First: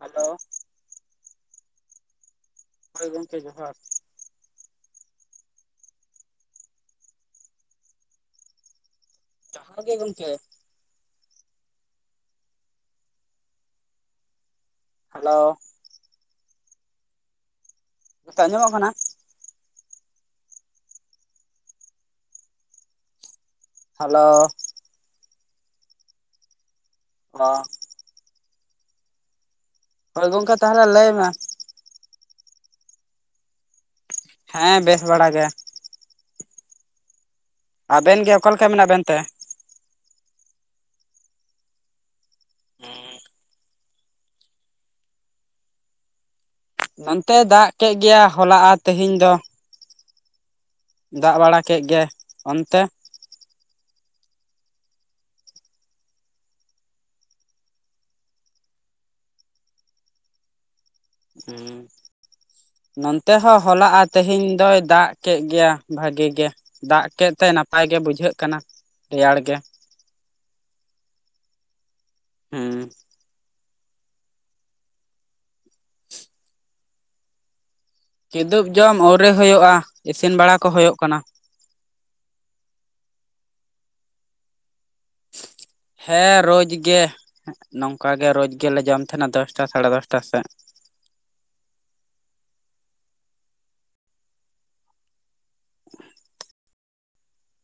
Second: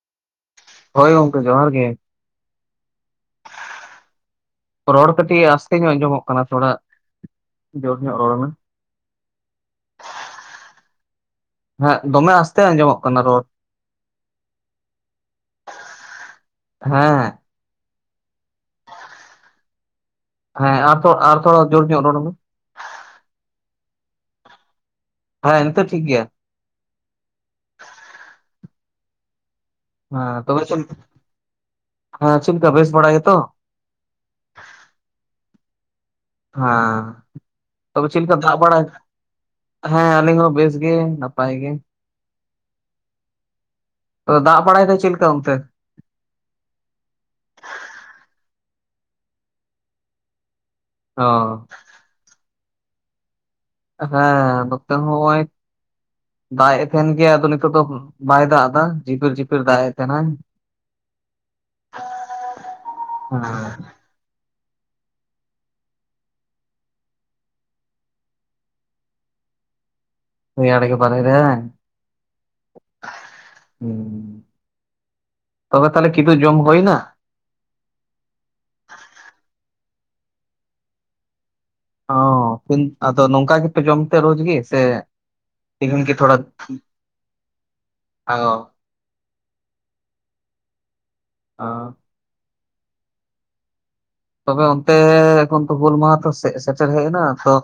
Hello ᱦᱳᱭ ᱜᱚᱝᱠᱮ ᱡᱚᱦᱟᱨ ᱜᱮ᱾ ᱦᱳᱭ ᱜᱚᱢᱠᱮ ᱡᱚᱦᱟᱨ᱾ ᱨᱚᱲ ᱠᱟᱹᱴᱤᱡᱽ ᱟᱥᱛᱮ ᱧᱚᱜ ᱟᱸᱡᱚᱢᱚᱜ ᱠᱟᱱᱟ ᱛᱷᱚᱲᱟ ᱡᱳᱨ ᱧᱚᱜ ᱨᱚᱲ ᱢᱮ ᱡᱟᱦᱟᱨ ᱜᱮ ᱜᱚᱝᱠᱮ ᱦᱮᱸ ᱫᱚᱢᱮ ᱟᱥᱛᱮ ᱟᱸᱡᱚᱢᱚᱜ ᱠᱟᱱᱟ ᱨᱚᱲ ᱦᱮᱞᱳ ᱦᱮᱸ ᱱᱤᱛᱚᱜ ᱟᱸᱡᱚᱢᱚᱜ ᱠᱟᱱᱟ ᱦᱮᱸ ᱟᱨ ᱛᱷᱚᱲᱟ ᱟᱨ ᱛᱷᱚᱲᱟ ᱡᱳᱨ ᱧᱚᱜ ᱨᱚᱲ ᱢᱮ ᱦᱮᱞᱳ ᱦᱮᱸ ᱱᱤᱛᱚᱜ ᱴᱷᱤᱠ ᱜᱮᱭᱟ ᱦᱚ ᱦᱳᱭ ᱦᱮᱸ ᱜᱚᱢᱠᱮ ᱛᱚᱵᱮ ᱪᱮᱫ ᱛᱟᱦᱚᱞᱮ ᱞᱟᱹᱭ ᱢᱮ ᱦᱮᱸ ᱪᱮᱫ ᱞᱮᱠᱟ ᱵᱮᱥ ᱵᱟᱲᱟ ᱜᱮᱛᱚ? ᱦᱮᱸ ᱵᱮᱥ ᱵᱟᱲᱟ ᱜᱮ ᱾ ᱦᱟᱸ ᱛᱚᱵᱮ ᱟᱵᱮᱱ ᱪᱮᱫ ᱜᱮ ᱞᱮᱠᱟ ᱚᱠᱟ ᱫᱟᱜᱽ ᱵᱟᱲᱟᱭ ᱢᱮᱱᱟᱜ ᱫᱟ? ᱵᱮᱱ ᱛᱮ ᱦᱮᱸ ᱟᱹᱞᱤᱧ ᱦᱚᱸ ᱵᱮᱥ ᱜᱮ ᱱᱟᱯᱟᱭ ᱜᱮ ᱾ ᱛᱚ ᱫᱟᱜᱽ ᱵᱟᱲᱟᱭ ᱫᱟᱭ ᱪᱮᱫ ᱞᱮᱠᱟ ᱚᱱᱛᱮ? ᱱᱚᱱᱛᱮᱭ ᱫᱟᱜᱽ ᱠᱮᱫ ᱜᱮᱭᱟ ᱦᱚᱞᱟ ᱟᱨ ᱛᱮᱦᱮᱧ ᱫᱚ ᱚ ᱫᱟᱜᱽ ᱵᱟᱲᱟ ᱠᱮᱫ ᱜᱮᱭᱟᱭ ᱚᱱᱛᱮ? ᱦᱮᱸ ᱱᱚᱛᱮ ᱦᱚ ᱱᱚᱜᱼᱚᱭ ᱫᱟᱜᱽ ᱮᱫ ᱛᱟᱦᱮᱱ ᱜᱮᱭᱟ ᱟᱫᱚ ᱱᱤᱛᱚᱜ ᱫᱚ ᱵᱟᱭ ᱫᱟᱜᱽ ᱮᱫᱟ ᱡᱷᱤᱯᱤᱨ ᱡᱷᱤᱯᱤᱨ ᱫᱟᱜᱽ ᱮᱫ ᱛᱟᱦᱮᱸᱱᱟᱭ ᱱᱚᱱᱛᱮ ᱦᱮᱸ ᱦᱚᱸ ᱦᱚᱞᱟ ᱟ ᱛᱮᱦᱮᱧ ᱫᱚᱭ ᱫᱟᱜᱽ ᱠᱮᱫ ᱜᱮᱭᱟ ᱵᱷᱟᱜᱤ ᱜᱮ ᱫᱟᱜᱽ ᱠᱮᱫ ᱛᱮ ᱱᱟᱯᱟᱭ ᱜᱮ ᱵᱩᱡᱷᱟᱹᱜ ᱠᱟᱱᱟ ᱨᱮᱭᱟᱲ ᱜᱮ ᱨᱮᱭᱟᱲ ᱜᱮ ᱵᱟᱦᱨᱮ ᱨᱮ ᱦᱮᱸ ᱛᱚᱵᱮ ᱛᱟᱦᱞᱮ ᱠᱤᱫᱩᱵ ᱡᱚᱢ ᱦᱩᱭᱮᱱᱟ ᱠᱤᱫᱩᱵ ᱡᱚᱢ ᱟᱹᱣᱨᱤ ᱦᱩᱭᱩᱜᱼᱟ ᱤᱥᱤᱱ ᱵᱟᱲᱟ ᱠᱚ ᱦᱩᱭᱩᱜ ᱠᱟᱱᱟ᱾ ᱚ ᱟᱫᱚ ᱱᱚᱝᱠᱟ ᱜᱮᱯᱮ ᱡᱚᱢ ᱛᱮ ᱨᱳᱡᱽ ᱜᱮ ᱥᱮ ᱛᱤᱦᱤᱧ ᱜᱮ ᱛᱷᱚᱲᱟ ᱦᱮᱸ ᱨᱳᱡᱽ ᱜᱮ ᱱᱚᱝᱠᱟ ᱜᱮ ᱚ ᱨᱳᱡᱽ ᱜᱮᱞᱮ ᱡᱚᱢ ᱛᱟᱦᱮᱸᱱᱟ ᱫᱚᱥᱴᱟ ᱥᱟᱲᱮ ᱫᱚᱥᱴᱟ ᱥᱮᱫ ᱚ ᱛᱚᱵᱮ ᱚᱱᱛᱮ ᱮᱠᱷᱚᱱ ᱦᱩᱞ ᱢᱟᱦᱟᱸ ᱛᱚ ᱥᱮᱴᱮᱨ ᱦᱮᱡᱽ ᱮᱱᱟ ᱛᱚ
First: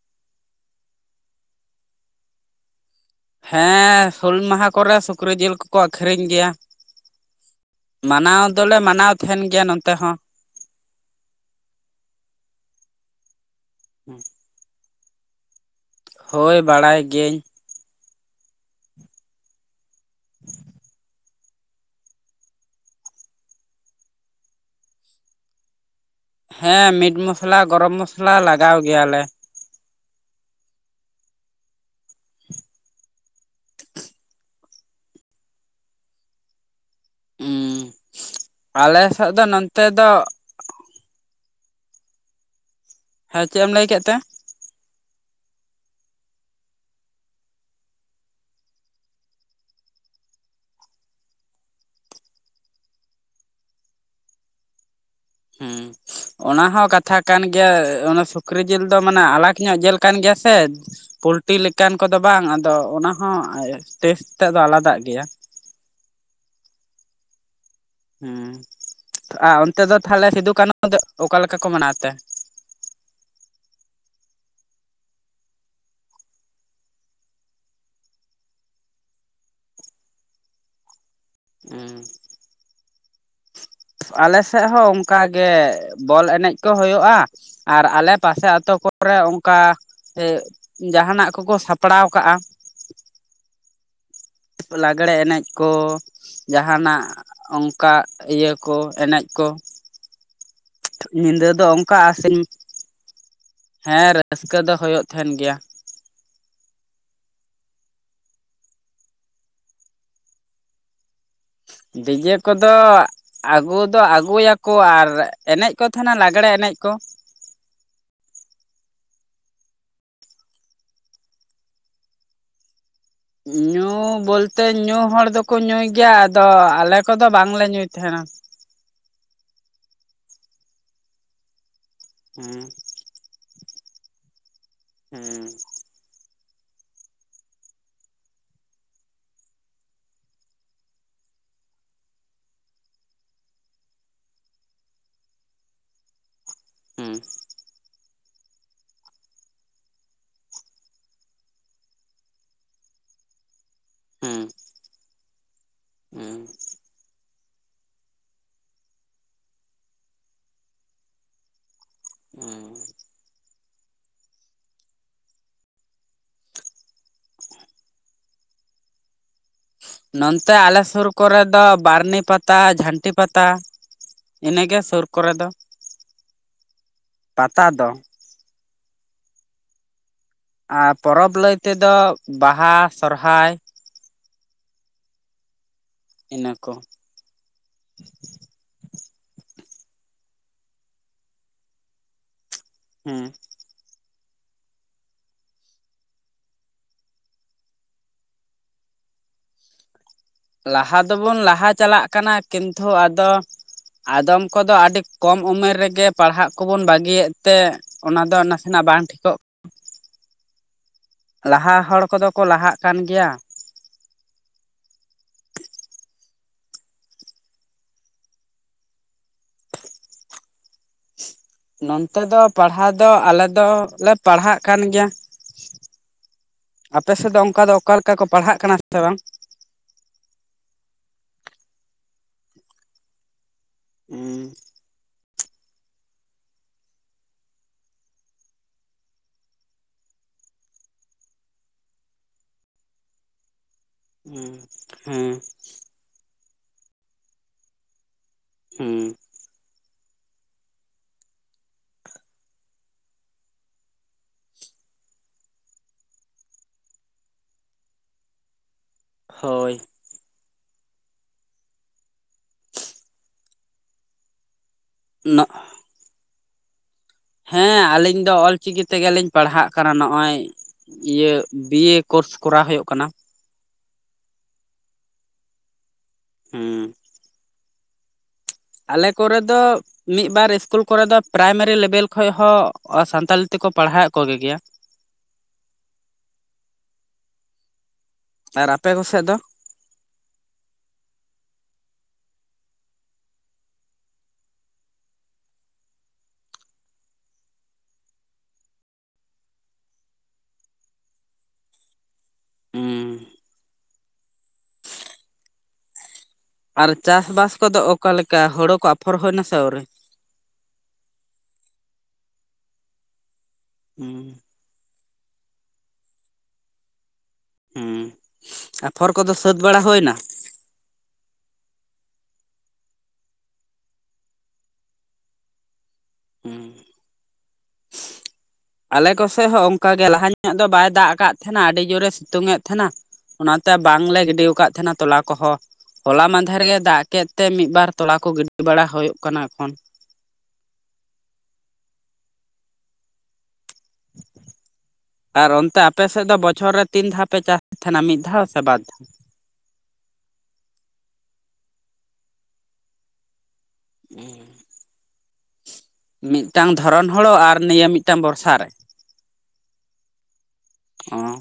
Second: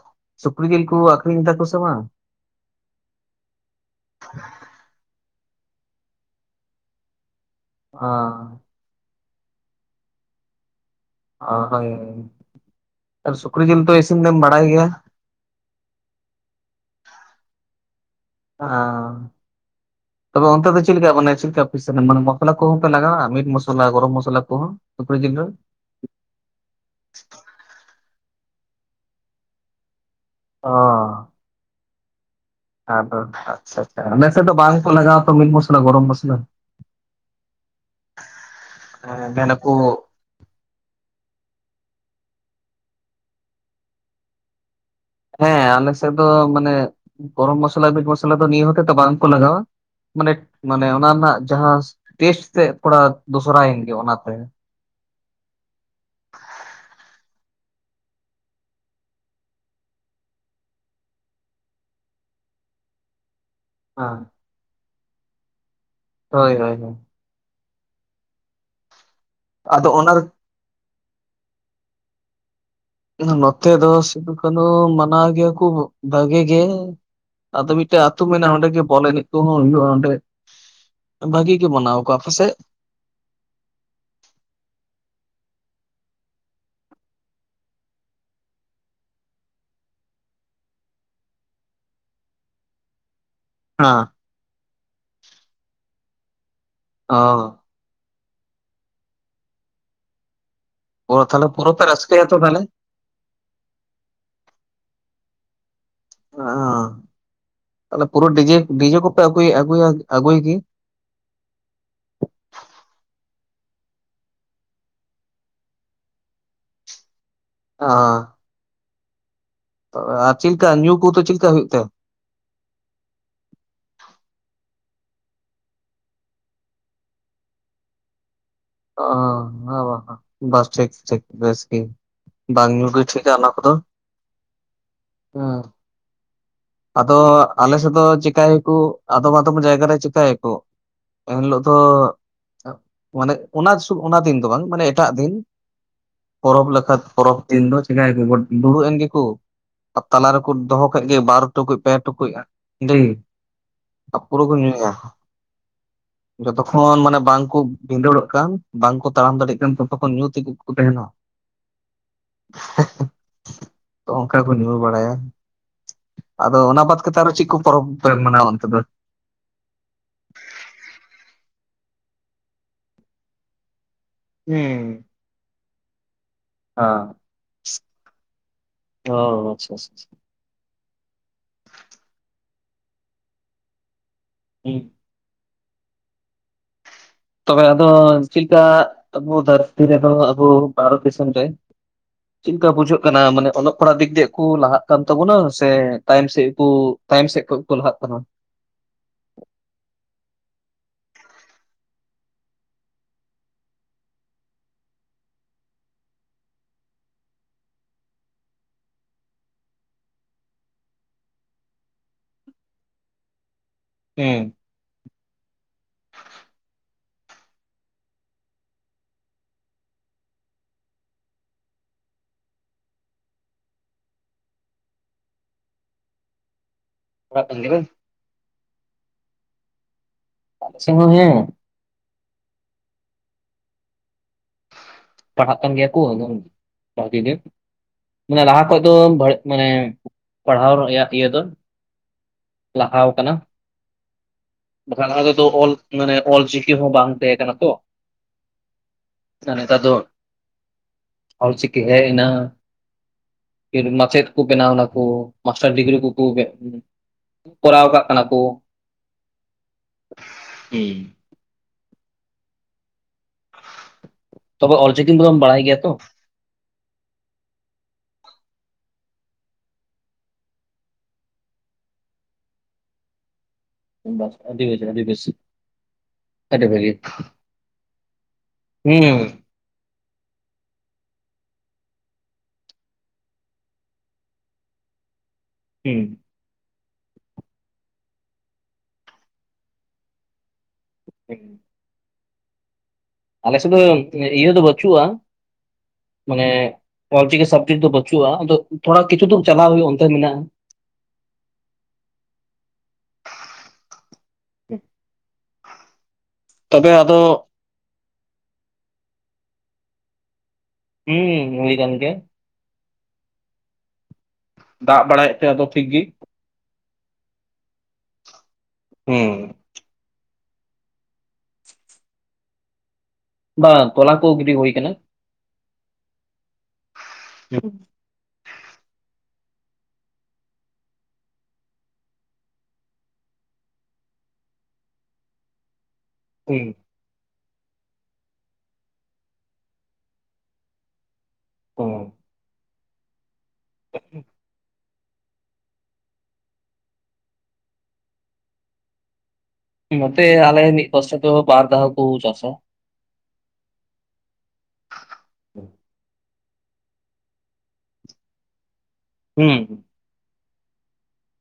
ᱥᱩᱠᱨᱤ ᱡᱤᱞ ᱠᱚ ᱟᱹᱠᱷᱨᱤᱧ ᱫᱟᱠᱚ ᱥᱮ ᱵᱟᱝ? ᱦᱮᱸ ᱦᱩᱞ ᱢᱟᱦᱟᱸ ᱠᱚᱨᱮ ᱥᱩᱠᱨᱤ ᱡᱤᱞ ᱠᱚᱠᱚ ᱟᱹᱠᱷᱨᱤᱧ ᱜᱮᱭᱟ ᱚ ᱢᱟᱱᱟᱣ ᱫᱚᱞᱮ ᱢᱟᱱᱟᱣ ᱛᱟᱦᱮᱸᱱ ᱜᱮᱭᱟ ᱱᱚᱛᱮ ᱦᱚᱸ ᱚ ᱦᱳᱭ ᱥᱩᱠᱨᱤ ᱡᱤᱞ ᱫᱚ ᱤᱥᱤᱱ ᱫᱚᱢ ᱵᱟᱲᱟᱭ ᱜᱮᱭᱟ ᱦᱳᱭ ᱵᱟᱲᱟᱭ ᱜᱤᱭᱟᱹᱧ ᱚ ᱛᱚᱵᱮ ᱚᱱᱛᱮ ᱫᱚ ᱪᱮᱫ ᱞᱮᱠᱟ ᱢᱟᱱᱮ ᱪᱮᱫ ᱞᱮᱠᱟ ᱯᱮ ᱤᱥᱤᱱᱟ ᱢᱚᱥᱞᱟ ᱠᱚᱦᱚᱸ ᱦᱚ ᱯᱮ ᱞᱟᱜᱟᱣᱟ ᱢᱤᱴ ᱢᱚᱥᱞᱟ ᱜᱚᱨᱚᱢ ᱢᱚᱥᱞᱟ ᱠᱚ ᱦᱚᱸ ᱥᱩᱠᱨᱤ ᱡᱤᱞ ᱨᱮ ᱦᱮᱸ ᱢᱤᱴ ᱢᱚᱥᱞᱟ ᱜᱚᱨᱚᱢ ᱢᱚᱥᱞᱟ ᱞᱟᱜᱟᱣ ᱜᱮᱭᱟᱞᱮ ᱚ ᱟᱫᱚ ᱟᱪᱪᱷᱟ ᱟᱪᱪᱷᱟ ᱟᱞᱮᱥᱮᱫ ᱫᱚ ᱵᱟᱝᱠᱚ ᱞᱟᱜᱟᱣ ᱟᱛᱚ ᱢᱤᱴ ᱢᱚᱥᱞᱟ ᱜᱚᱨᱚᱢ ᱢᱚᱥᱞᱟ ᱟᱞᱮ ᱦᱮᱸ ᱥᱮᱫ ᱫᱚ ᱢᱮᱱᱟᱠᱚ ᱱᱚᱱᱛᱮ ᱫᱚ ᱦᱮᱸ ᱪᱮᱫ ᱮᱢ ᱞᱟᱹᱭ ᱠᱮᱫ ᱛᱮ ᱦᱮᱸ ᱟᱞᱮ ᱥᱮᱫ ᱫᱚ ᱢᱟᱱᱮ ᱜᱚᱨᱚᱢ ᱢᱚᱥᱞᱟ ᱢᱤᱴ ᱢᱚᱥᱞᱟ ᱫᱚ ᱱᱤᱭᱟᱹ ᱦᱚᱛᱮ ᱛᱮ ᱵᱟᱝᱠᱚ ᱞᱟᱜᱟᱣᱟ ᱢᱟᱱᱮ ᱢᱟᱱᱮ ᱚᱱᱟ ᱨᱮᱱᱟᱜ ᱡᱟᱦᱟᱸ ᱴᱮᱥᱴ ᱛᱮ ᱛᱷᱚᱲᱟ ᱫᱚᱥᱨᱟᱭᱮᱱ ᱜᱮ ᱚᱱᱟᱛᱮ ᱦᱩᱸ [unintelligible] ᱚᱱᱟ ᱦᱚᱸ ᱠᱟᱛᱷᱟ ᱠᱟᱱ ᱜᱮᱭᱟ ᱚᱱᱟ ᱥᱩᱠᱨᱤ ᱡᱮᱞ ᱫᱚ ᱢᱟᱱᱮ ᱟᱞᱟᱠ ᱧᱚᱜ ᱡᱮᱞ ᱠᱟᱱ ᱜᱮᱭᱟ ᱥᱮ ᱯᱚᱞᱴᱤ ᱞᱮᱠᱟᱱ ᱠᱚᱫᱚ ᱵᱟᱝ ᱟᱫᱚ ᱚᱱᱟ ᱦᱚᱸ ᱴᱮᱥᱴ ᱛᱮᱫ ᱫᱚ ᱟᱞᱟᱫᱟᱜ ᱜᱮᱭᱟ ᱦᱚᱭ ᱦᱚᱭ ᱦᱚᱭ ᱦᱮᱸ ᱟᱨ ᱚᱱᱛᱮ ᱟᱫᱚ ᱫᱚ ᱚᱱᱟ ᱛᱟᱦᱚᱞᱮ ᱥᱤᱫᱩ ᱠᱟᱹᱱᱩ ᱫᱚ ᱚᱠᱟ ᱞᱮᱠᱟ ᱠᱚ ᱢᱮᱱᱟᱣ ᱛᱮ ᱱᱚᱛᱮ ᱫᱚ ᱥᱤᱫᱩ ᱠᱟᱹᱱᱩ ᱢᱟᱱᱟᱣ ᱜᱮᱭᱟ ᱠᱚ ᱵᱷᱟᱜᱮ ᱜᱮ ᱟᱫᱚ ᱢᱤᱫᱴᱮᱡ ᱟᱹᱛᱳ ᱢᱮᱱᱟᱜᱼᱟ ᱚᱸᱰᱮᱜᱮ ᱵᱚᱞ ᱮᱱᱮᱡ ᱠᱚᱦᱚᱸ ᱦᱩᱭᱩᱜᱼᱟ ᱚᱸᱰᱮ᱾ ᱵᱷᱟᱹᱜᱤ ᱜᱮ ᱢᱟᱱᱟᱣ, ᱟᱠᱚ ᱟᱯᱮ ᱥᱮᱫ? ᱟᱞᱮ ᱥᱮᱫ ᱦᱚᱸ ᱚᱱᱠᱟᱜᱮ ᱵᱚᱞ ᱮᱱᱮᱡ ᱠᱚ ᱦᱩᱭᱩᱜᱼᱟ ᱟᱨ ᱟᱞᱮ ᱯᱟᱥᱮ ᱟᱹᱛᱳ ᱠᱚᱨᱮ ᱚᱱᱠᱟ ᱥᱮ ᱡᱟᱦᱟᱱᱟᱜ ᱠᱚᱠᱚ ᱥᱟᱯᱲᱟᱣ ᱠᱟᱜᱼᱟ᱾ [unintelligible] ᱞᱟᱹᱜᱽᱲᱮ ᱮᱱᱮᱡ ᱠᱚ ᱡᱟᱦᱟᱱᱟᱜ ᱚᱱᱠᱟ ᱤᱭᱟᱹ ᱠᱚ ᱮᱱᱮᱡ ᱠᱚ᱾ ᱚ ᱛᱟᱦᱚᱞᱮ ᱧᱤᱫᱟᱹ ᱫᱚ ᱯᱩᱨᱟᱹ ᱯᱮ ᱚᱱᱠᱟ ᱨᱟᱹᱥᱠᱟᱹᱭᱟ ᱛᱚ ᱟᱥᱤᱱ ᱛᱟᱦᱚᱞᱮ ᱦᱮᱸ ᱨᱟᱹᱥᱠᱟᱹ ᱫᱚ ᱦᱩᱭᱩᱜ ᱛᱟᱦᱮᱱ ᱜᱮᱭᱟ᱾ ᱚ, ᱛᱟᱦᱚᱞᱮ ᱯᱩᱨᱟᱹ ᱰᱤᱡᱮ ᱰᱤᱡᱮ ᱠᱚᱯᱮ ᱟᱜᱩᱭᱟ ᱟᱜᱩᱭᱟ ᱜᱮ᱾ ᱰᱤᱡᱮ ᱠᱚᱫᱚ ᱟᱹᱜᱩ ᱫᱚ ᱟᱹᱜᱩᱭᱟᱠᱚ ᱟᱨ ᱮᱱᱮᱡ ᱠᱚ ᱛᱟᱦᱮᱱᱟ ᱞᱟᱹᱜᱽᱲᱮ ᱮᱱᱮᱡ ᱠᱚ ᱚ ᱟᱨ ᱪᱮᱫ‌ ᱞᱮᱠᱟ ᱧᱩ ᱠᱚᱛᱚ ᱪᱮᱫ ᱞᱮᱠᱟ ᱦᱩᱭᱩᱜ ᱛᱟᱦᱮᱸ? [unintelligible] ᱵᱚᱞᱛᱮ ᱧᱩ ᱦᱚᱲ ᱫᱚᱠᱚ ᱧᱩᱭ ᱜᱮᱭᱟ ᱟᱫᱚ ᱟᱞᱮ ᱠᱚᱫᱚ ᱵᱟᱝᱞᱮ ᱧᱩᱭ ᱛᱟᱦᱮᱱᱟ᱾ ᱚ ᱵᱟᱥ ᱴᱷᱤᱠ ᱴᱷᱤᱠ ᱵᱮᱥ ᱜᱮ᱾ ᱦᱩᱸ ᱵᱟᱝ ᱧᱩ ᱜᱮ ᱴᱷᱤᱠ ᱟ ᱚᱱᱟ ᱠᱚᱫᱚ᱾ ᱦᱮᱸ ᱟᱫᱚ ᱟᱞᱮᱥᱮᱫ ᱫᱚ ᱪᱤᱠᱟᱭᱟᱠᱚ ᱟᱫᱚᱢ ᱟᱫᱚᱢ ᱡᱟᱭᱜᱟ ᱨᱮ ᱪᱤᱠᱟᱹᱭᱟᱠᱚ ᱮᱱ ᱦᱤᱞᱚᱜ ᱫᱚ ᱢᱟᱱᱮ ᱚᱱᱟ ᱚᱱᱟ ᱫᱤᱱ ᱫᱚ ᱵᱟᱝ ᱢᱟᱱᱮ ᱮᱴᱟᱜ ᱫᱤᱱ ᱯᱚᱨᱚᱵᱽ ᱞᱮᱠᱟ ᱷᱟᱛ ᱦᱩᱸ ᱯᱚᱨᱚᱵᱽ ᱫᱤᱱ ᱫᱚ ᱪᱤᱠᱟᱭᱠᱚ ᱫᱩᱲᱩᱵ ᱮᱱ ᱜᱮᱠᱚ ᱟᱨ ᱛᱟᱞᱟ ᱨᱮᱠᱚ ᱫᱚᱦᱚ ᱠᱮᱫ ᱜᱮ ᱵᱟᱨ ᱴᱩᱠᱩᱡ ᱯᱮ ᱴᱩᱠᱩᱡᱼᱟ ᱦᱟᱺᱰᱤ ᱯᱩᱨᱟᱹ ᱦᱩᱸ ᱠᱚ ᱧᱩᱭᱟ ᱦᱩᱸ ᱡᱚᱛᱚ ᱠᱷᱚᱱ ᱢᱟᱱᱮ ᱵᱟᱝᱠᱚ ᱵᱷᱤᱸᱰᱟᱹᱲᱚᱜ ᱠᱟᱱ ᱵᱟᱝᱠᱚ ᱛᱟᱲᱟᱢ ᱫᱟᱲᱮᱭᱟᱜ ᱠᱟᱱ ᱛᱚᱛᱚ ᱠᱷᱚᱱ ᱧᱩ ᱛᱮᱜᱮ ᱠᱚᱠᱚ ᱛᱟᱦᱮᱱᱟ᱾ ᱦᱩᱸ [unintelligible] ᱚᱱᱠᱟ ᱠᱚ ᱧᱩ ᱵᱟᱲᱟᱭᱟ᱾ ᱟᱫᱚ ᱚᱱᱟ ᱵᱟᱫᱽ ᱠᱟᱛᱮᱫ ᱟᱨᱦᱚᱸ ᱪᱮᱫ ᱠᱚ ᱯᱚᱨᱚᱵᱽ ᱯᱮ ᱢᱟᱱᱟᱣᱟ ᱚᱱᱛᱮ ᱫᱚ? ᱱᱚᱱᱛᱮ ᱟᱞᱮ ᱥᱩᱨ ᱠᱚᱨᱮ ᱫᱚ ᱵᱟᱹᱨᱱᱤ ᱯᱟᱛᱟ ᱡᱷᱟᱹᱱᱴᱤ ᱯᱟᱛᱟ᱾ ᱦᱩᱸ ᱤᱱᱟᱹᱜᱮ ᱦᱮᱸ ᱥᱩᱨ ᱠᱚᱨᱮ ᱫᱚ᱾ ᱚ, ᱯᱟᱛᱟ ᱫᱚ ᱚ ᱟᱪᱪᱷᱟ ᱟᱪᱪᱷᱟ ᱟᱨ ᱯᱚᱨᱚᱵᱽ ᱞᱟᱹᱭ ᱛᱮᱫᱚ ᱵᱟᱦᱟ ᱥᱚᱨᱦᱟᱭ᱾ [unintelligible] ᱤᱱᱟᱹ ᱠᱚ ᱛᱚᱵᱮ ᱟᱫᱚ ᱪᱮᱫ ᱞᱮᱠᱟ ᱟᱵᱚ ᱫᱷᱟᱹᱨᱛᱤ ᱨᱮᱫᱚ ᱟᱵᱚ ᱵᱷᱟᱨᱚᱛ ᱫᱤᱥᱚᱢ ᱨᱮ ᱪᱮᱫ ᱞᱮᱠᱟ ᱵᱩᱡᱷᱟᱹᱜ ᱠᱟᱱᱟ ᱦᱮᱸ ᱢᱟᱱᱮ ᱚᱞᱚᱜ ᱯᱟᱲᱦᱟᱜ ᱫᱤᱠ ᱫᱤᱭᱮ ᱠᱚ ᱞᱟᱦᱟᱜ ᱠᱟᱱᱟ ᱠᱟᱱ ᱛᱟᱵᱚᱱᱟ᱾ ᱥᱮ ᱛᱟᱭᱚᱢ ᱥᱮᱫ ᱠᱚ ᱛᱟᱭᱚᱢ ᱥᱮᱫ ᱠᱷ ᱠᱚ ᱞᱟᱦᱟᱜ ᱠᱟᱱᱟ᱾ ᱞᱟᱦᱟ ᱫᱚᱵᱚᱱ ᱞᱟᱦᱟ ᱪᱟᱞᱟᱜ ᱠᱟᱱᱟ᱾ ᱠᱤᱱᱛᱩ ᱟᱫᱚ ᱟᱫᱚᱢ ᱠᱚᱫᱚ ᱟᱹᱰᱤ ᱠᱚᱢ ᱩᱢᱮᱨ ᱨᱮᱜᱮ ᱯᱟᱲᱦᱟᱜ ᱠᱚᱵᱚᱱ ᱵᱟᱹᱜᱤᱭᱮᱫ ᱛᱮ ᱚᱱᱟᱫᱚ ᱱᱟᱥᱮᱱᱟᱜ ᱵᱟᱝ ᱴᱷᱤᱠᱚᱜ [inaudible] ᱞᱟᱦᱟᱜ ᱦᱚᱲ ᱠᱚᱫᱚ ᱠᱚ ᱞᱟᱦᱟᱜ ᱠᱟᱱ ᱜᱮᱭᱟ᱾ ᱦᱮ [inaudible] ᱱᱚᱱᱛᱮ ᱫᱚ ᱯᱟᱲᱦᱟᱣ ᱫᱚ ᱟᱞᱮ ᱫᱚᱞᱮ ᱯᱟᱲᱦᱟᱜ ᱠᱟᱱ ᱜᱮᱭᱟ᱾ ᱟᱯᱮ ᱥᱮᱫ ᱫᱚ ᱯᱟᱲᱦᱟᱜ ᱠᱟᱱ ᱚᱱᱠᱟ ᱜᱮᱭᱟ ᱫᱚ ᱵᱟᱝ? ᱚᱠᱟᱞᱮᱠᱟ ᱠᱚ ᱯᱟᱲᱦᱟᱜ ᱠᱟᱱᱟ ᱥᱮ ᱵᱟᱝ? ᱟᱞᱮ ᱥᱮᱫ ᱦᱚ ᱦᱮᱸ ᱦᱩᱢ ᱯᱟᱲᱦᱟᱜ ᱠᱟᱱ ᱜᱮᱭᱟ ᱠᱚ ᱟᱫᱚ ᱵᱷᱟᱜᱤ ᱜᱮ᱾ ᱢᱟᱱᱮ ᱞᱟᱦᱟ ᱠᱷᱚᱡ ᱫᱚ ᱢᱟᱱᱮ ᱯᱟᱲᱦᱟᱣ ᱨᱮᱭᱟᱜ ᱤᱭᱟᱹ ᱫᱚ ᱞᱟᱦᱟᱣ ᱟᱠᱟᱱᱟ᱾ ᱦᱩᱸ ᱦᱮ ᱚᱞ ᱢᱟᱱᱮ ᱚᱞ ᱪᱤᱠᱤ ᱦᱚᱸ ᱵᱟᱝ ᱛᱟᱦᱮᱸ ᱠᱟᱱᱟ ᱛᱚ ᱦᱚᱸ ᱟᱨ ᱱᱮᱛᱟᱨ ᱫᱚ ᱚᱞ ᱪᱤᱠᱤ ᱦᱮᱜ ᱮᱱᱟ ᱢᱟᱪᱮᱫ ᱠᱚ ᱵᱮᱱᱟᱣ ᱚᱱᱟᱠᱚ, ᱢᱟᱥᱴᱟᱨ ᱰᱤᱜᱽᱨᱤ ᱠᱚᱠᱚ ᱠᱚᱨᱟᱣ ᱠᱟᱜ ᱠᱟᱱᱟ ᱠᱚ᱾ ᱦᱳᱭ ᱦᱚᱸ ᱛᱚᱵᱮ ᱚᱞ ᱪᱤᱠᱤ ᱠᱚᱫᱚᱢ ᱵᱟᱲᱟᱭ ᱜᱮᱭᱟ ᱛᱚ ᱦᱮᱸ ᱟᱞᱤᱧ ᱫᱚ ᱚᱞ ᱪᱤᱠᱤ ᱛᱮᱜᱮ ᱞᱤᱧ ᱯᱟᱲᱦᱟᱜ ᱠᱟᱱᱟ ᱱᱚᱜ ᱚᱭ ᱤᱭᱟᱹ ᱵᱤᱭᱮ ᱠᱳᱨᱥ ᱠᱚᱨᱟᱣ ᱦᱩᱭᱩᱜ ᱠᱟᱱᱟ ᱵᱟ ᱟᱹᱰᱤ ᱵᱮᱥ ᱪᱮᱨᱦᱟ ᱟᱹᱰᱤ ᱵᱮᱥ ᱟᱹᱰᱤ ᱵᱷᱟᱜᱤ ᱦᱮᱸ ᱟᱞᱮ ᱠᱚᱨᱮ ᱫᱚ ᱢᱤᱫ ᱵᱟᱨ ᱤᱥᱠᱩᱞ ᱠᱚᱨᱮᱫᱚ ᱯᱨᱟᱭᱢᱟᱨᱤ ᱞᱮᱵᱮᱞ ᱠᱷᱚᱡ ᱦᱚᱸ ᱥᱟᱱᱛᱟᱞᱤ ᱛᱮᱠᱚ ᱯᱟᱲᱦᱟᱣᱮᱫ ᱠᱚᱜᱮ ᱜᱮᱭᱟ᱾ ᱦᱩᱸ ᱟᱨ ᱟᱯᱮ ᱠᱚᱥᱮᱫ ᱫᱚ ᱦᱮᱸ [unintelligible] ᱟᱞᱮ ᱥᱮᱫ ᱫᱚ ᱤᱭᱟᱹ ᱫᱚ ᱵᱟᱹᱪᱩᱜᱼᱟ ᱢᱟᱱᱮ ᱚᱞ ᱪᱤᱠᱤ ᱥᱟᱵᱡᱮᱠᱴ ᱫᱚ ᱵᱟᱹᱪᱩᱜᱼᱟ ᱟᱫᱚ ᱛᱷᱚᱲᱟ ᱠᱤᱪᱷᱩ ᱫᱩᱨ ᱪᱟᱞᱟᱣ ᱦᱩᱭᱩᱜ ᱚᱱᱛᱮ ᱢᱮᱱᱟᱜᱼᱟ ᱦᱚᱸ ᱛᱚᱵᱮ ᱟᱨ ᱟᱫᱚ ᱪᱟᱥᱵᱟᱥ ᱠᱚᱫᱚ ᱚᱠᱟ ᱞᱮᱠᱟ ᱦᱳᱲᱳ ᱠᱚ ᱟᱯᱷᱚᱨ ᱦᱩᱭ ᱱᱟᱥᱮ ᱟᱳᱨᱤ ᱦᱩᱸ ᱦᱩᱭ ᱠᱟᱱ ᱜᱤᱭᱟ ᱦᱩᱸ ᱫᱟᱜ ᱵᱟᱲᱟᱭᱮᱫ ᱛᱮ ᱟᱫᱚ ᱴᱷᱤᱠ ᱜᱮ᱾ ᱟᱯᱷᱚᱨ ᱦᱩᱸ ᱠᱚᱫᱚ ᱥᱟᱹᱛ ᱵᱟᱲᱟ ᱦᱩᱭᱱᱟ᱾ ᱵᱟᱝ ᱛᱚᱞᱟ ᱠᱚ ᱜᱤᱰᱤ ᱦᱩᱭ ᱠᱟᱱᱟ᱾ ᱦᱩ ᱦᱮᱸ [inaudible] ᱟᱞᱮ ᱠᱚᱥᱮᱫ ᱦᱚᱸ ᱚᱱᱠᱟᱟᱜ ᱜᱮ ᱞᱟᱦᱟ ᱧᱚᱜ ᱫᱚ ᱵᱟᱭ ᱫᱟᱜ ᱟᱠᱟᱫ ᱛᱟᱦᱮᱱᱟ ᱟᱹᱰᱤ ᱡᱳᱨᱮ ᱥᱤᱛᱩᱝ ᱮᱫ ᱛᱟᱦᱮᱱᱟ᱾ ᱚᱱᱟᱛᱮ ᱵᱟᱝᱞᱮ ᱜᱤᱰᱤ ᱟᱠᱟᱫ ᱛᱟᱦᱮᱸᱱᱟ ᱛᱚᱞᱟ ᱠᱚᱦᱚᱸ ᱦᱚᱞᱟ ᱦᱩᱸ ᱢᱫᱷᱮᱨᱜᱮ ᱫᱟᱜ ᱠᱮᱫ ᱛᱮ ᱢᱤᱫᱵᱟᱨ ᱛᱳᱞᱟᱠᱚ ᱜᱤᱰᱤ ᱵᱟᱲᱟ ᱦᱩᱭᱩᱜ ᱠᱟᱱᱟ ᱮᱠᱷᱚᱱ ᱚ ᱟᱨ ᱚᱱᱛᱮ ᱟᱯᱮᱥᱮᱫ ᱫᱚ ᱵᱚᱪᱷᱚᱨ ᱨᱮ ᱛᱤᱱ ᱫᱷᱟᱣ ᱯᱮ ᱪᱟᱥ ᱛᱟᱦᱮᱱᱟ ᱢᱤᱫ ᱫᱷᱟᱣ ᱥᱮ ᱵᱟᱨ ᱫᱷᱟᱣ ᱱᱚᱛᱮ ᱟᱞᱮ [unintelligible] ᱯᱥᱛ ᱵᱟᱨ ᱫᱟᱦ ᱠᱚ ᱪᱟᱥ ᱦᱚᱢ [unintelligible] ᱢᱤᱫᱴᱟᱝ ᱫᱷᱚᱨᱚᱱ ᱦᱚᱲᱲᱚ ᱟᱨ ᱱᱤᱭᱟᱹ ᱢᱤᱫᱴᱟᱝ ᱵᱷᱚᱨᱥᱟ ᱨᱮ ᱦᱩᱸ ᱚᱸ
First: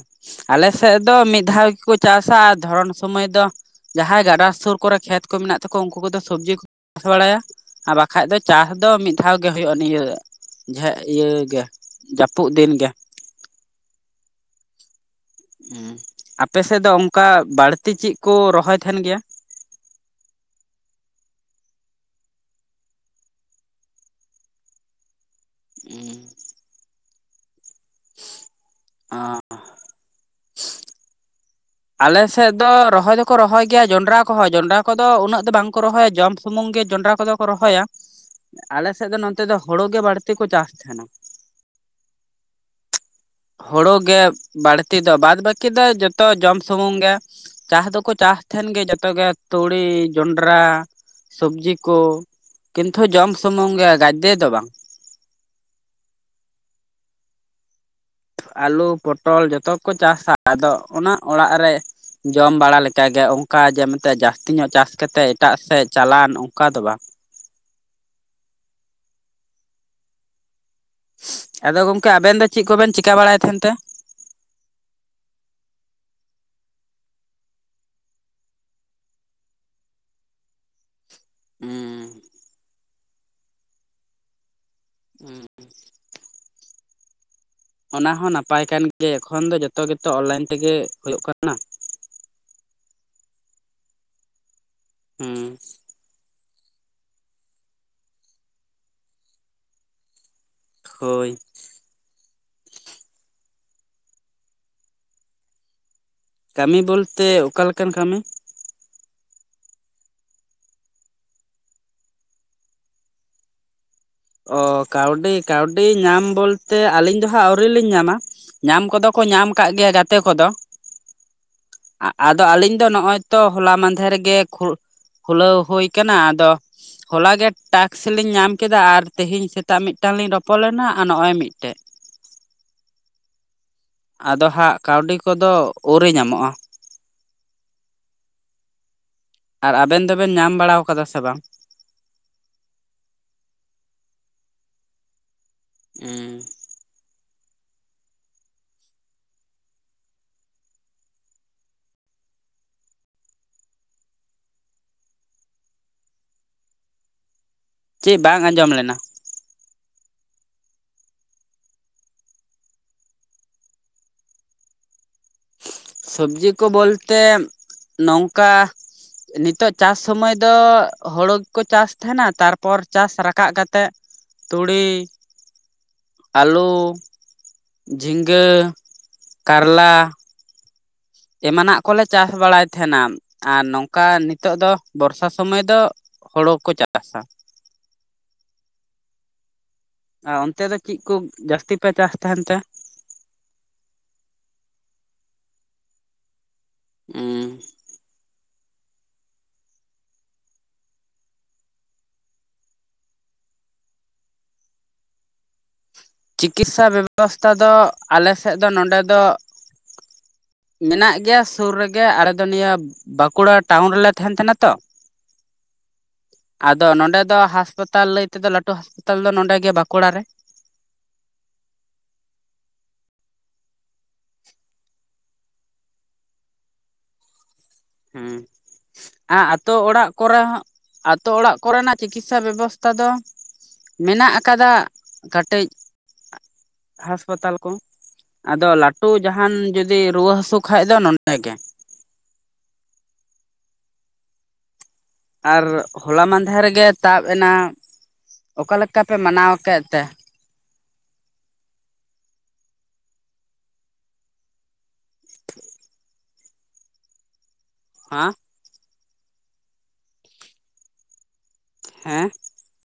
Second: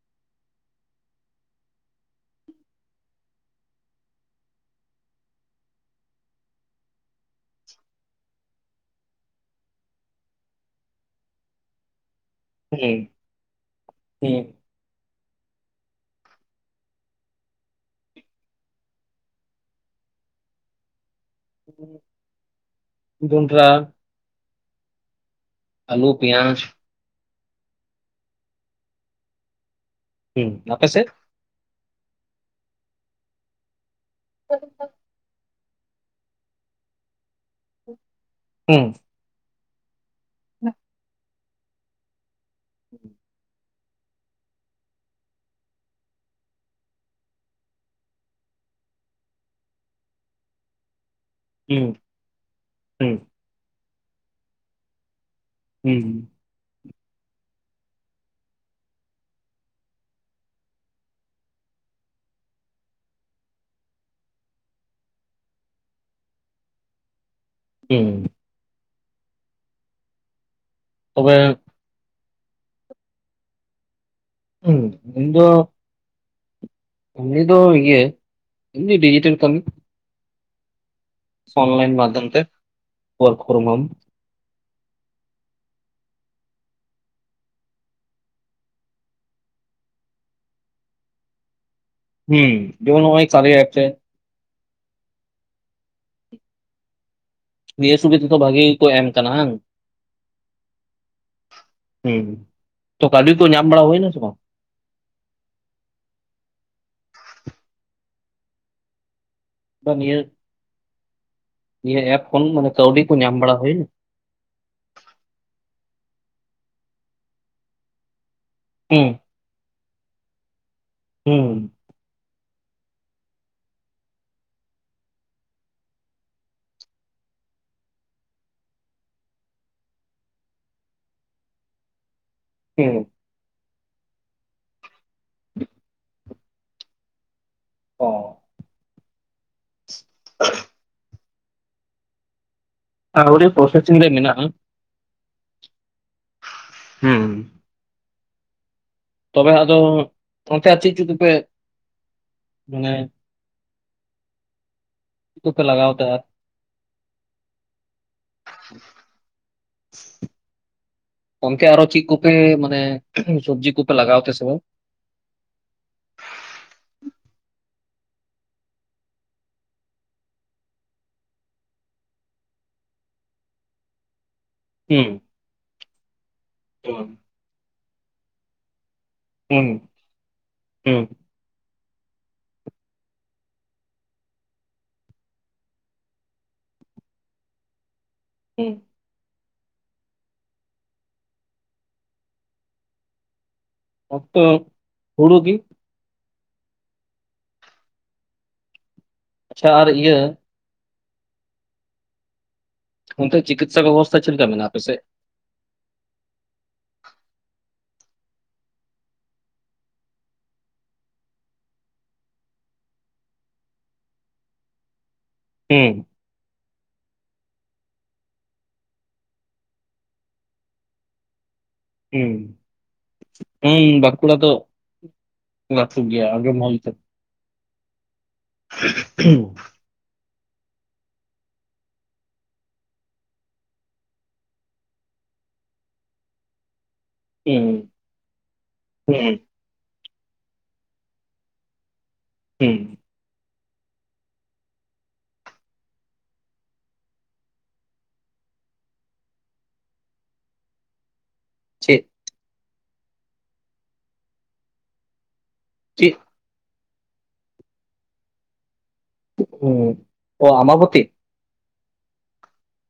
ᱟᱞᱮ ᱥᱮᱫ ᱫᱚ ᱢᱤᱫ ᱫᱷᱟᱣ ᱜᱮᱠᱚ ᱪᱟᱥᱟ ᱟᱨ ᱫᱷᱚᱨᱚᱱ ᱥᱚᱢᱚᱭ ᱫᱚ ᱡᱟᱦᱟᱸᱭ ᱜᱟᱰᱟ ᱥᱩᱨ ᱠᱚᱨᱮ ᱠᱷᱮᱛ ᱠᱚ ᱢᱮᱱᱟᱜ ᱛᱟᱠᱚᱣᱟ ᱩᱱᱠᱩ ᱠᱚᱫᱚ ᱥᱚᱵᱽᱡᱤ ᱠᱚ ᱪᱟᱥ ᱵᱟᱲᱟᱭᱟ ᱟᱨ ᱵᱟᱠᱷᱟᱡ ᱫᱚ ᱪᱟᱥ ᱫᱚ ᱢᱤᱫ ᱫᱷᱟᱣ ᱜᱮ ᱦᱩᱭᱩᱜᱼᱟ ᱱᱤᱭᱟᱹ ᱦᱮᱸ ᱤᱭᱟᱹ ᱜᱮ [inaudible] ᱡᱟᱹᱯᱩᱫ ᱫᱤᱱ ᱜᱮ ᱦᱮᱸ ᱦᱮᱸ ᱟᱯᱮᱥᱮᱫ ᱫᱚ ᱚᱱᱠᱟ ᱵᱟᱹᱲᱛᱤ ᱪᱮᱫ ᱠᱚ ᱨᱚᱦᱚᱭ ᱛᱟᱦᱮᱱ ᱜᱮᱭᱟ᱾ ᱡᱚᱱᱰᱨᱟ ᱟᱞᱩ ᱯᱤᱭᱟᱡ ᱟᱸ ᱦᱮᱸ ᱟᱯᱮ ᱥᱮ ᱟᱞᱮᱥᱮᱫ ᱫᱚ ᱨᱚᱦᱚᱭ ᱫᱚᱠᱚ ᱨᱚᱦᱚᱭ ᱜᱮᱭᱟ ᱡᱚᱱᱰᱨᱟ ᱠᱚᱦᱚᱸ ᱡᱚᱱᱰᱨᱟ ᱠᱚᱫᱚ ᱫᱚ ᱩᱱᱟᱹᱜ ᱫᱚ ᱵᱟᱝ ᱠᱚ ᱨᱚᱦᱚᱭᱟ ᱡᱚᱢ ᱥᱩᱢᱩᱝ ᱜᱮ ᱡᱚᱱᱰᱨᱟ ᱠᱚᱫᱚ ᱠᱚ ᱨᱚᱦᱚᱭᱟ ᱟᱞᱮᱥᱮᱫ ᱫᱚ ᱛᱮᱫ ᱫᱚ ᱦᱳᱲᱳ ᱜᱮ ᱵᱟᱹᱲᱛᱤ ᱠᱚ ᱪᱟᱥ ᱛᱟᱦᱮᱱᱟ᱾ [unintelligible] ᱦᱩᱲᱩ ᱜᱮ ᱵᱟᱹᱲᱛᱤ ᱫᱚ ᱵᱟᱫ ᱵᱟᱹᱠᱤ ᱫᱚ ᱡᱚᱛᱚ ᱡᱚᱢ ᱥᱩᱢᱩᱝ ᱜᱮ ᱪᱟᱥ ᱫᱚᱠᱚ ᱪᱟᱥ ᱛᱟᱦᱮᱱ ᱜᱮ ᱡᱚᱛᱚ ᱜᱮ ᱛᱩᱲᱤ ᱡᱚᱱᱰᱨᱟ ᱥᱚᱵᱽᱡᱤ ᱠᱚ, ᱠᱤᱱᱛᱩ ᱡᱚᱢ ᱥᱩᱢᱩᱝ ᱜᱮ ᱜᱟᱡᱮ ᱫᱚ ᱵᱟᱝ ᱦᱩᱸ ᱦᱩᱸ ᱟᱹᱞᱩ ᱯᱚᱴᱚᱞ ᱡᱚᱛᱚ ᱠᱚ ᱪᱟᱥᱟ ᱟᱫᱚ ᱚᱱᱟ ᱚᱲᱟᱜ ᱨᱮ ᱡᱚᱢ ᱵᱟᱲᱟ ᱞᱮᱠᱟᱜᱮ ᱚᱱᱠᱟ ᱡᱮ ᱢᱮᱱᱛᱮᱫ ᱡᱟᱹᱥᱛᱤ ᱧᱚᱜ ᱪᱟᱥ ᱠᱟᱛᱮᱫ ᱮᱴᱟᱜ ᱥᱮᱫ ᱪᱟᱞᱣᱟᱱ ᱚᱱᱠᱟ ᱫᱚ ᱵᱟᱝ ᱦᱩᱸ ᱛᱚᱵᱮ ᱟᱫᱚ ᱜᱚᱢᱠᱮ ᱟᱵᱮᱱ ᱫᱚ ᱪᱮᱫ ᱠᱚᱵᱮᱱ ᱪᱤᱠᱟᱹ ᱵᱟᱲᱟᱭ ᱛᱟᱦᱮᱱ ᱛᱮ ᱦᱩᱸ ᱤᱧ ᱫᱚ [inaudible] ᱫᱚ ᱰᱤᱡᱤᱴᱮᱞ ᱠᱟᱹᱢᱤ ᱚᱱᱞᱟᱭᱤᱱ ᱢᱟᱫᱷᱚᱢ ᱛᱮ [unintelligible] ᱦᱩᱸ ᱚᱱᱟ ᱦᱚᱸ ᱱᱟᱯᱟᱭ ᱠᱟᱱ ᱜᱮᱭᱟ ᱮᱠᱷᱚᱱ ᱫᱚ ᱡᱚᱛᱚ ᱜᱮᱛᱚ ᱚᱱᱞᱟᱭᱤᱱ ᱛᱮᱜᱮ ᱦᱩᱭᱩᱜᱳᱜ ᱠᱟᱱᱟ ᱦᱩᱸ ᱡᱮᱢᱚᱱ ᱚᱭ ᱠᱟᱨᱭᱟ ᱮᱯ ᱨᱮ ᱦᱮᱸ ᱱᱤᱭᱟᱹ ᱥᱩᱵᱤᱫᱷᱟ ᱛᱮᱫᱚ ᱵᱷᱟᱜᱤ ᱜᱮ ᱠᱚ ᱮᱢ ᱠᱟᱱᱟ ᱦᱟᱸ ᱦᱳᱭ ᱦᱩᱸ ᱛᱚ ᱠᱟᱹᱣᱰᱤ ᱠᱚ ᱧᱟᱢ ᱵᱟᱲᱟ ᱦᱚᱭ ᱥᱮ ᱵᱟᱝ ᱠᱟᱹᱢᱤ ᱵᱚᱞᱛᱮ ᱚᱠᱟᱞᱮᱠᱟᱱ ᱠᱟᱹᱢᱤ ᱵᱟᱹᱱᱤᱭᱟᱹ ᱱᱤᱭᱟᱹ ᱮᱯ ᱠᱷᱚᱱ ᱢᱟᱱᱮ ᱠᱟᱹᱣᱰᱤ ᱠᱚ ᱧᱟᱢ ᱵᱟᱲᱟᱭ ᱦᱩᱭ ᱱᱟ᱾ ᱚ ᱠᱟᱹᱣᱰᱤ ᱠᱟᱹᱣᱰᱤ ᱧᱟᱢ ᱵᱚᱞᱛᱮ ᱟᱹᱞᱤᱧ ᱫᱚᱦᱟᱸᱜ ᱟᱹᱣᱨᱤ ᱞᱤᱧ ᱧᱟᱢᱟ᱾ ᱧᱟᱢ ᱠᱚᱫᱚ ᱠᱚ ᱧᱟᱢ ᱠᱫ ᱜᱮᱭᱟ ᱜᱟᱛᱮ ᱠᱚᱫᱚ᱾ ᱦᱩᱸ ᱟᱫᱚ ᱟᱹᱞᱤᱧ ᱫᱚ ᱱᱚᱜᱼᱚᱭ ᱛᱚ ᱦᱚᱞᱟ ᱢᱟᱦᱫᱷᱮᱨ ᱨᱮᱜᱮ ᱠᱷᱩᱞᱟᱹᱣ ᱦᱩᱭ ᱟᱠᱟᱱᱟ ᱟᱫᱚ ᱦᱚᱞᱟᱜᱮ ᱴᱟᱠᱥ ᱞᱤᱧ ᱧᱟᱢᱠᱟ ᱟᱨ ᱛᱮᱦᱮᱧ ᱥᱮᱛᱟᱜ ᱢᱤᱫᱴᱟᱝ ᱞᱤᱧ ᱨᱚᱯᱚᱲ ᱞᱮᱱᱟ ᱟᱨ ᱱᱚᱜ ᱚᱭ ᱢᱤᱫᱴᱮᱱ ᱦᱩᱸ ᱟᱫᱚ ᱦᱟᱸᱜ ᱠᱟᱹᱣᱰᱤ ᱠᱚᱫᱚ ᱩᱨᱤ ᱧᱟᱢᱚᱜᱼᱟ᱾ ᱚᱸ ᱟᱨ ᱟᱵᱮᱱ ᱫᱚᱵᱮᱱ ᱧᱟᱢ ᱵᱟᱲᱟ ᱟᱠᱟᱫᱟ ᱥᱮ ᱵᱟᱝ? ᱟᱹᱣᱨᱤ ᱯᱨᱳᱚᱥᱥᱤᱝ ᱨᱮ ᱢᱮᱱᱟᱜᱼᱟ᱾ ᱦᱮᱸ ᱦᱩᱸ ᱛᱚᱵᱮ ᱟᱫᱚ ᱚᱱᱛᱮ ᱟᱨ ᱪᱮᱫ ᱪᱚ ᱫᱚᱯᱮ ᱢᱟᱱᱮ ᱠᱚᱯᱮ ᱞᱟᱜᱟᱣ ᱛᱟᱦᱮᱫ ᱪᱮᱫ ᱵᱟᱝ ᱟᱸᱡᱚᱢ ᱞᱮᱱᱟ? [inaudible] ᱜᱚᱢᱠᱮ ᱟᱨᱚ ᱪᱮᱫ ᱠᱚᱯᱮ ᱢᱟᱱᱮ ᱥᱚᱵᱽᱡᱤ ᱠᱚᱯᱮ ᱞᱟᱜᱟᱣ ᱛᱟᱦᱮ ᱥᱮ ᱵᱟᱝ? ᱥᱚᱵᱽᱡᱤ ᱠᱚ ᱵᱚᱞᱛᱮ ᱱᱚᱝᱠᱟ ᱱᱤᱛᱚᱜ ᱪᱟᱥ ᱥᱩᱢᱟᱹᱭ ᱫᱚ ᱦᱳᱲᱩ ᱜᱮᱠᱚ ᱪᱟᱥ ᱛᱟᱦᱮᱱᱟ ᱛᱟᱨᱯᱚᱨ ᱪᱟᱥ ᱨᱟᱠᱟᱜ ᱠᱟᱛᱮᱜ ᱛᱩᱲᱤ, ᱦᱩᱸ ᱟᱹᱞᱩ, ᱦᱩᱸ ᱡᱷᱤᱸᱜᱟᱹ, ᱩᱸ ᱠᱟᱨᱞᱟ ᱦᱩᱸ ᱮᱢᱟᱱᱟᱜ ᱠᱚᱞᱮ ᱪᱟᱥ ᱵᱟᱲᱟᱭ ᱛᱟᱦᱮᱱᱟ᱾ ᱟᱨ ᱱᱚᱝᱠᱟ ᱱᱤᱛᱚᱜ ᱫᱚ ᱵᱚᱨᱥᱟ ᱥᱩᱢᱟᱹᱭ ᱫᱚ ᱦᱩᱲᱩ ᱠᱚ ᱪᱟᱥᱟ᱾ ᱦᱮᱸ ᱟᱨ ᱚᱱᱛᱮ ᱫᱚ ᱪᱮᱫ ᱠᱚ ᱡᱟᱹᱥᱛᱤ ᱯᱮ ᱪᱟᱥ ᱛᱟᱦᱮᱱ ᱛᱮ? ᱚᱠᱛᱚ ᱦᱩᱲᱩ ᱜᱤ᱾ ᱩᱢᱸ᱾ ᱟᱪᱪᱷᱟ ᱟᱨ ᱤᱭᱟᱹ ᱚᱱᱛᱮ ᱪᱤᱠᱤᱛᱥᱟ ᱵᱮᱵᱚᱥᱛᱷᱟ ᱪᱮᱫᱠᱟ ᱢᱮᱱᱟᱜ-ᱟ ᱟᱯᱮ ᱥᱮᱫ? ᱪᱤᱠᱤᱛᱥᱟ ᱵᱮᱵᱚᱥᱛᱷᱟ ᱫᱚ ᱟᱞᱮᱥᱮᱫ ᱫᱚ ᱱᱚᱸᱰᱮ ᱫᱚ ᱢᱮᱱᱟᱜ ᱜᱮᱭᱟ ᱥᱩᱨ ᱨᱮᱜᱮ ᱟᱞᱮᱚ ᱱᱤᱭᱟᱹ ᱵᱟᱸᱠᱩᱲᱟ ᱴᱟᱣᱩᱱ ᱨᱮᱞᱮ ᱛᱟᱦᱮᱱ ᱛᱟᱦᱮᱱᱟ ᱛᱚ, ᱦᱩᱸ᱾ ᱟᱫᱚ ᱱᱚᱸᱰᱮ ᱫᱚ ᱦᱟᱸᱥᱯᱟᱛᱟᱞ ᱞᱟᱹᱭ ᱛᱮᱫᱚ ᱞᱟᱹᱴᱩ ᱦᱟᱥᱯᱟᱛᱟᱞ ᱫᱚ ᱱᱚᱸᱰᱮ ᱜᱮ ᱵᱟᱸᱠᱩᱲᱟ ᱨᱮ᱾ ᱦᱩᱸ ᱦᱩᱸᱢ ᱵᱟᱸᱠᱩᱲᱟ ᱫᱚ ᱞᱟᱹᱴᱷᱩ ᱜᱮᱭᱟ ᱟᱸᱜᱚᱢ ᱦᱩᱭ ᱦᱩᱸ ᱟᱨ ᱟᱹᱛᱳ ᱚᱲᱟᱜ ᱠᱚᱨᱮ ᱦᱚᱸ ᱟᱹᱛᱳ ᱚᱲᱟᱜ ᱠᱚᱨᱮᱱᱟᱜ ᱪᱤᱠᱤᱛᱥᱟ ᱵᱮᱵᱚᱥᱛᱷᱟ ᱫᱚ ᱢᱮᱱᱟᱜ ᱟᱠᱟᱫᱟ ᱠᱟᱹᱴᱤᱡ ᱦᱟᱸᱟᱥᱯᱟᱛᱟᱞ ᱦᱩᱸ ᱠᱚ, ᱟᱫᱚ ᱞᱟᱹᱴᱩ ᱦᱩᱸ ᱡᱟᱦᱟᱱ ᱡᱩᱫᱤ ᱨᱩᱣᱟᱹ ᱦᱟᱹᱥᱩ ᱠᱷᱟᱡ ᱫᱚ ᱱᱚᱰᱮ ᱜᱮ᱾ ᱦᱩᱸ ᱟᱨ ᱦᱚᱞᱟ ᱢᱟᱦᱫᱮᱨ ᱨᱮᱜᱮ ᱛᱟᱵ ᱮᱱᱟ ᱚᱠᱟ ᱞᱮᱠᱟ ᱯᱮ ᱢᱟᱱᱟᱣ ᱠᱮᱫ ᱛᱮ? ᱪᱮᱫ? ᱪᱮᱫ? ᱦᱟᱸ ᱚ ᱟᱢᱵᱟᱵᱚᱛᱤ᱾ ᱦᱮᱸ᱾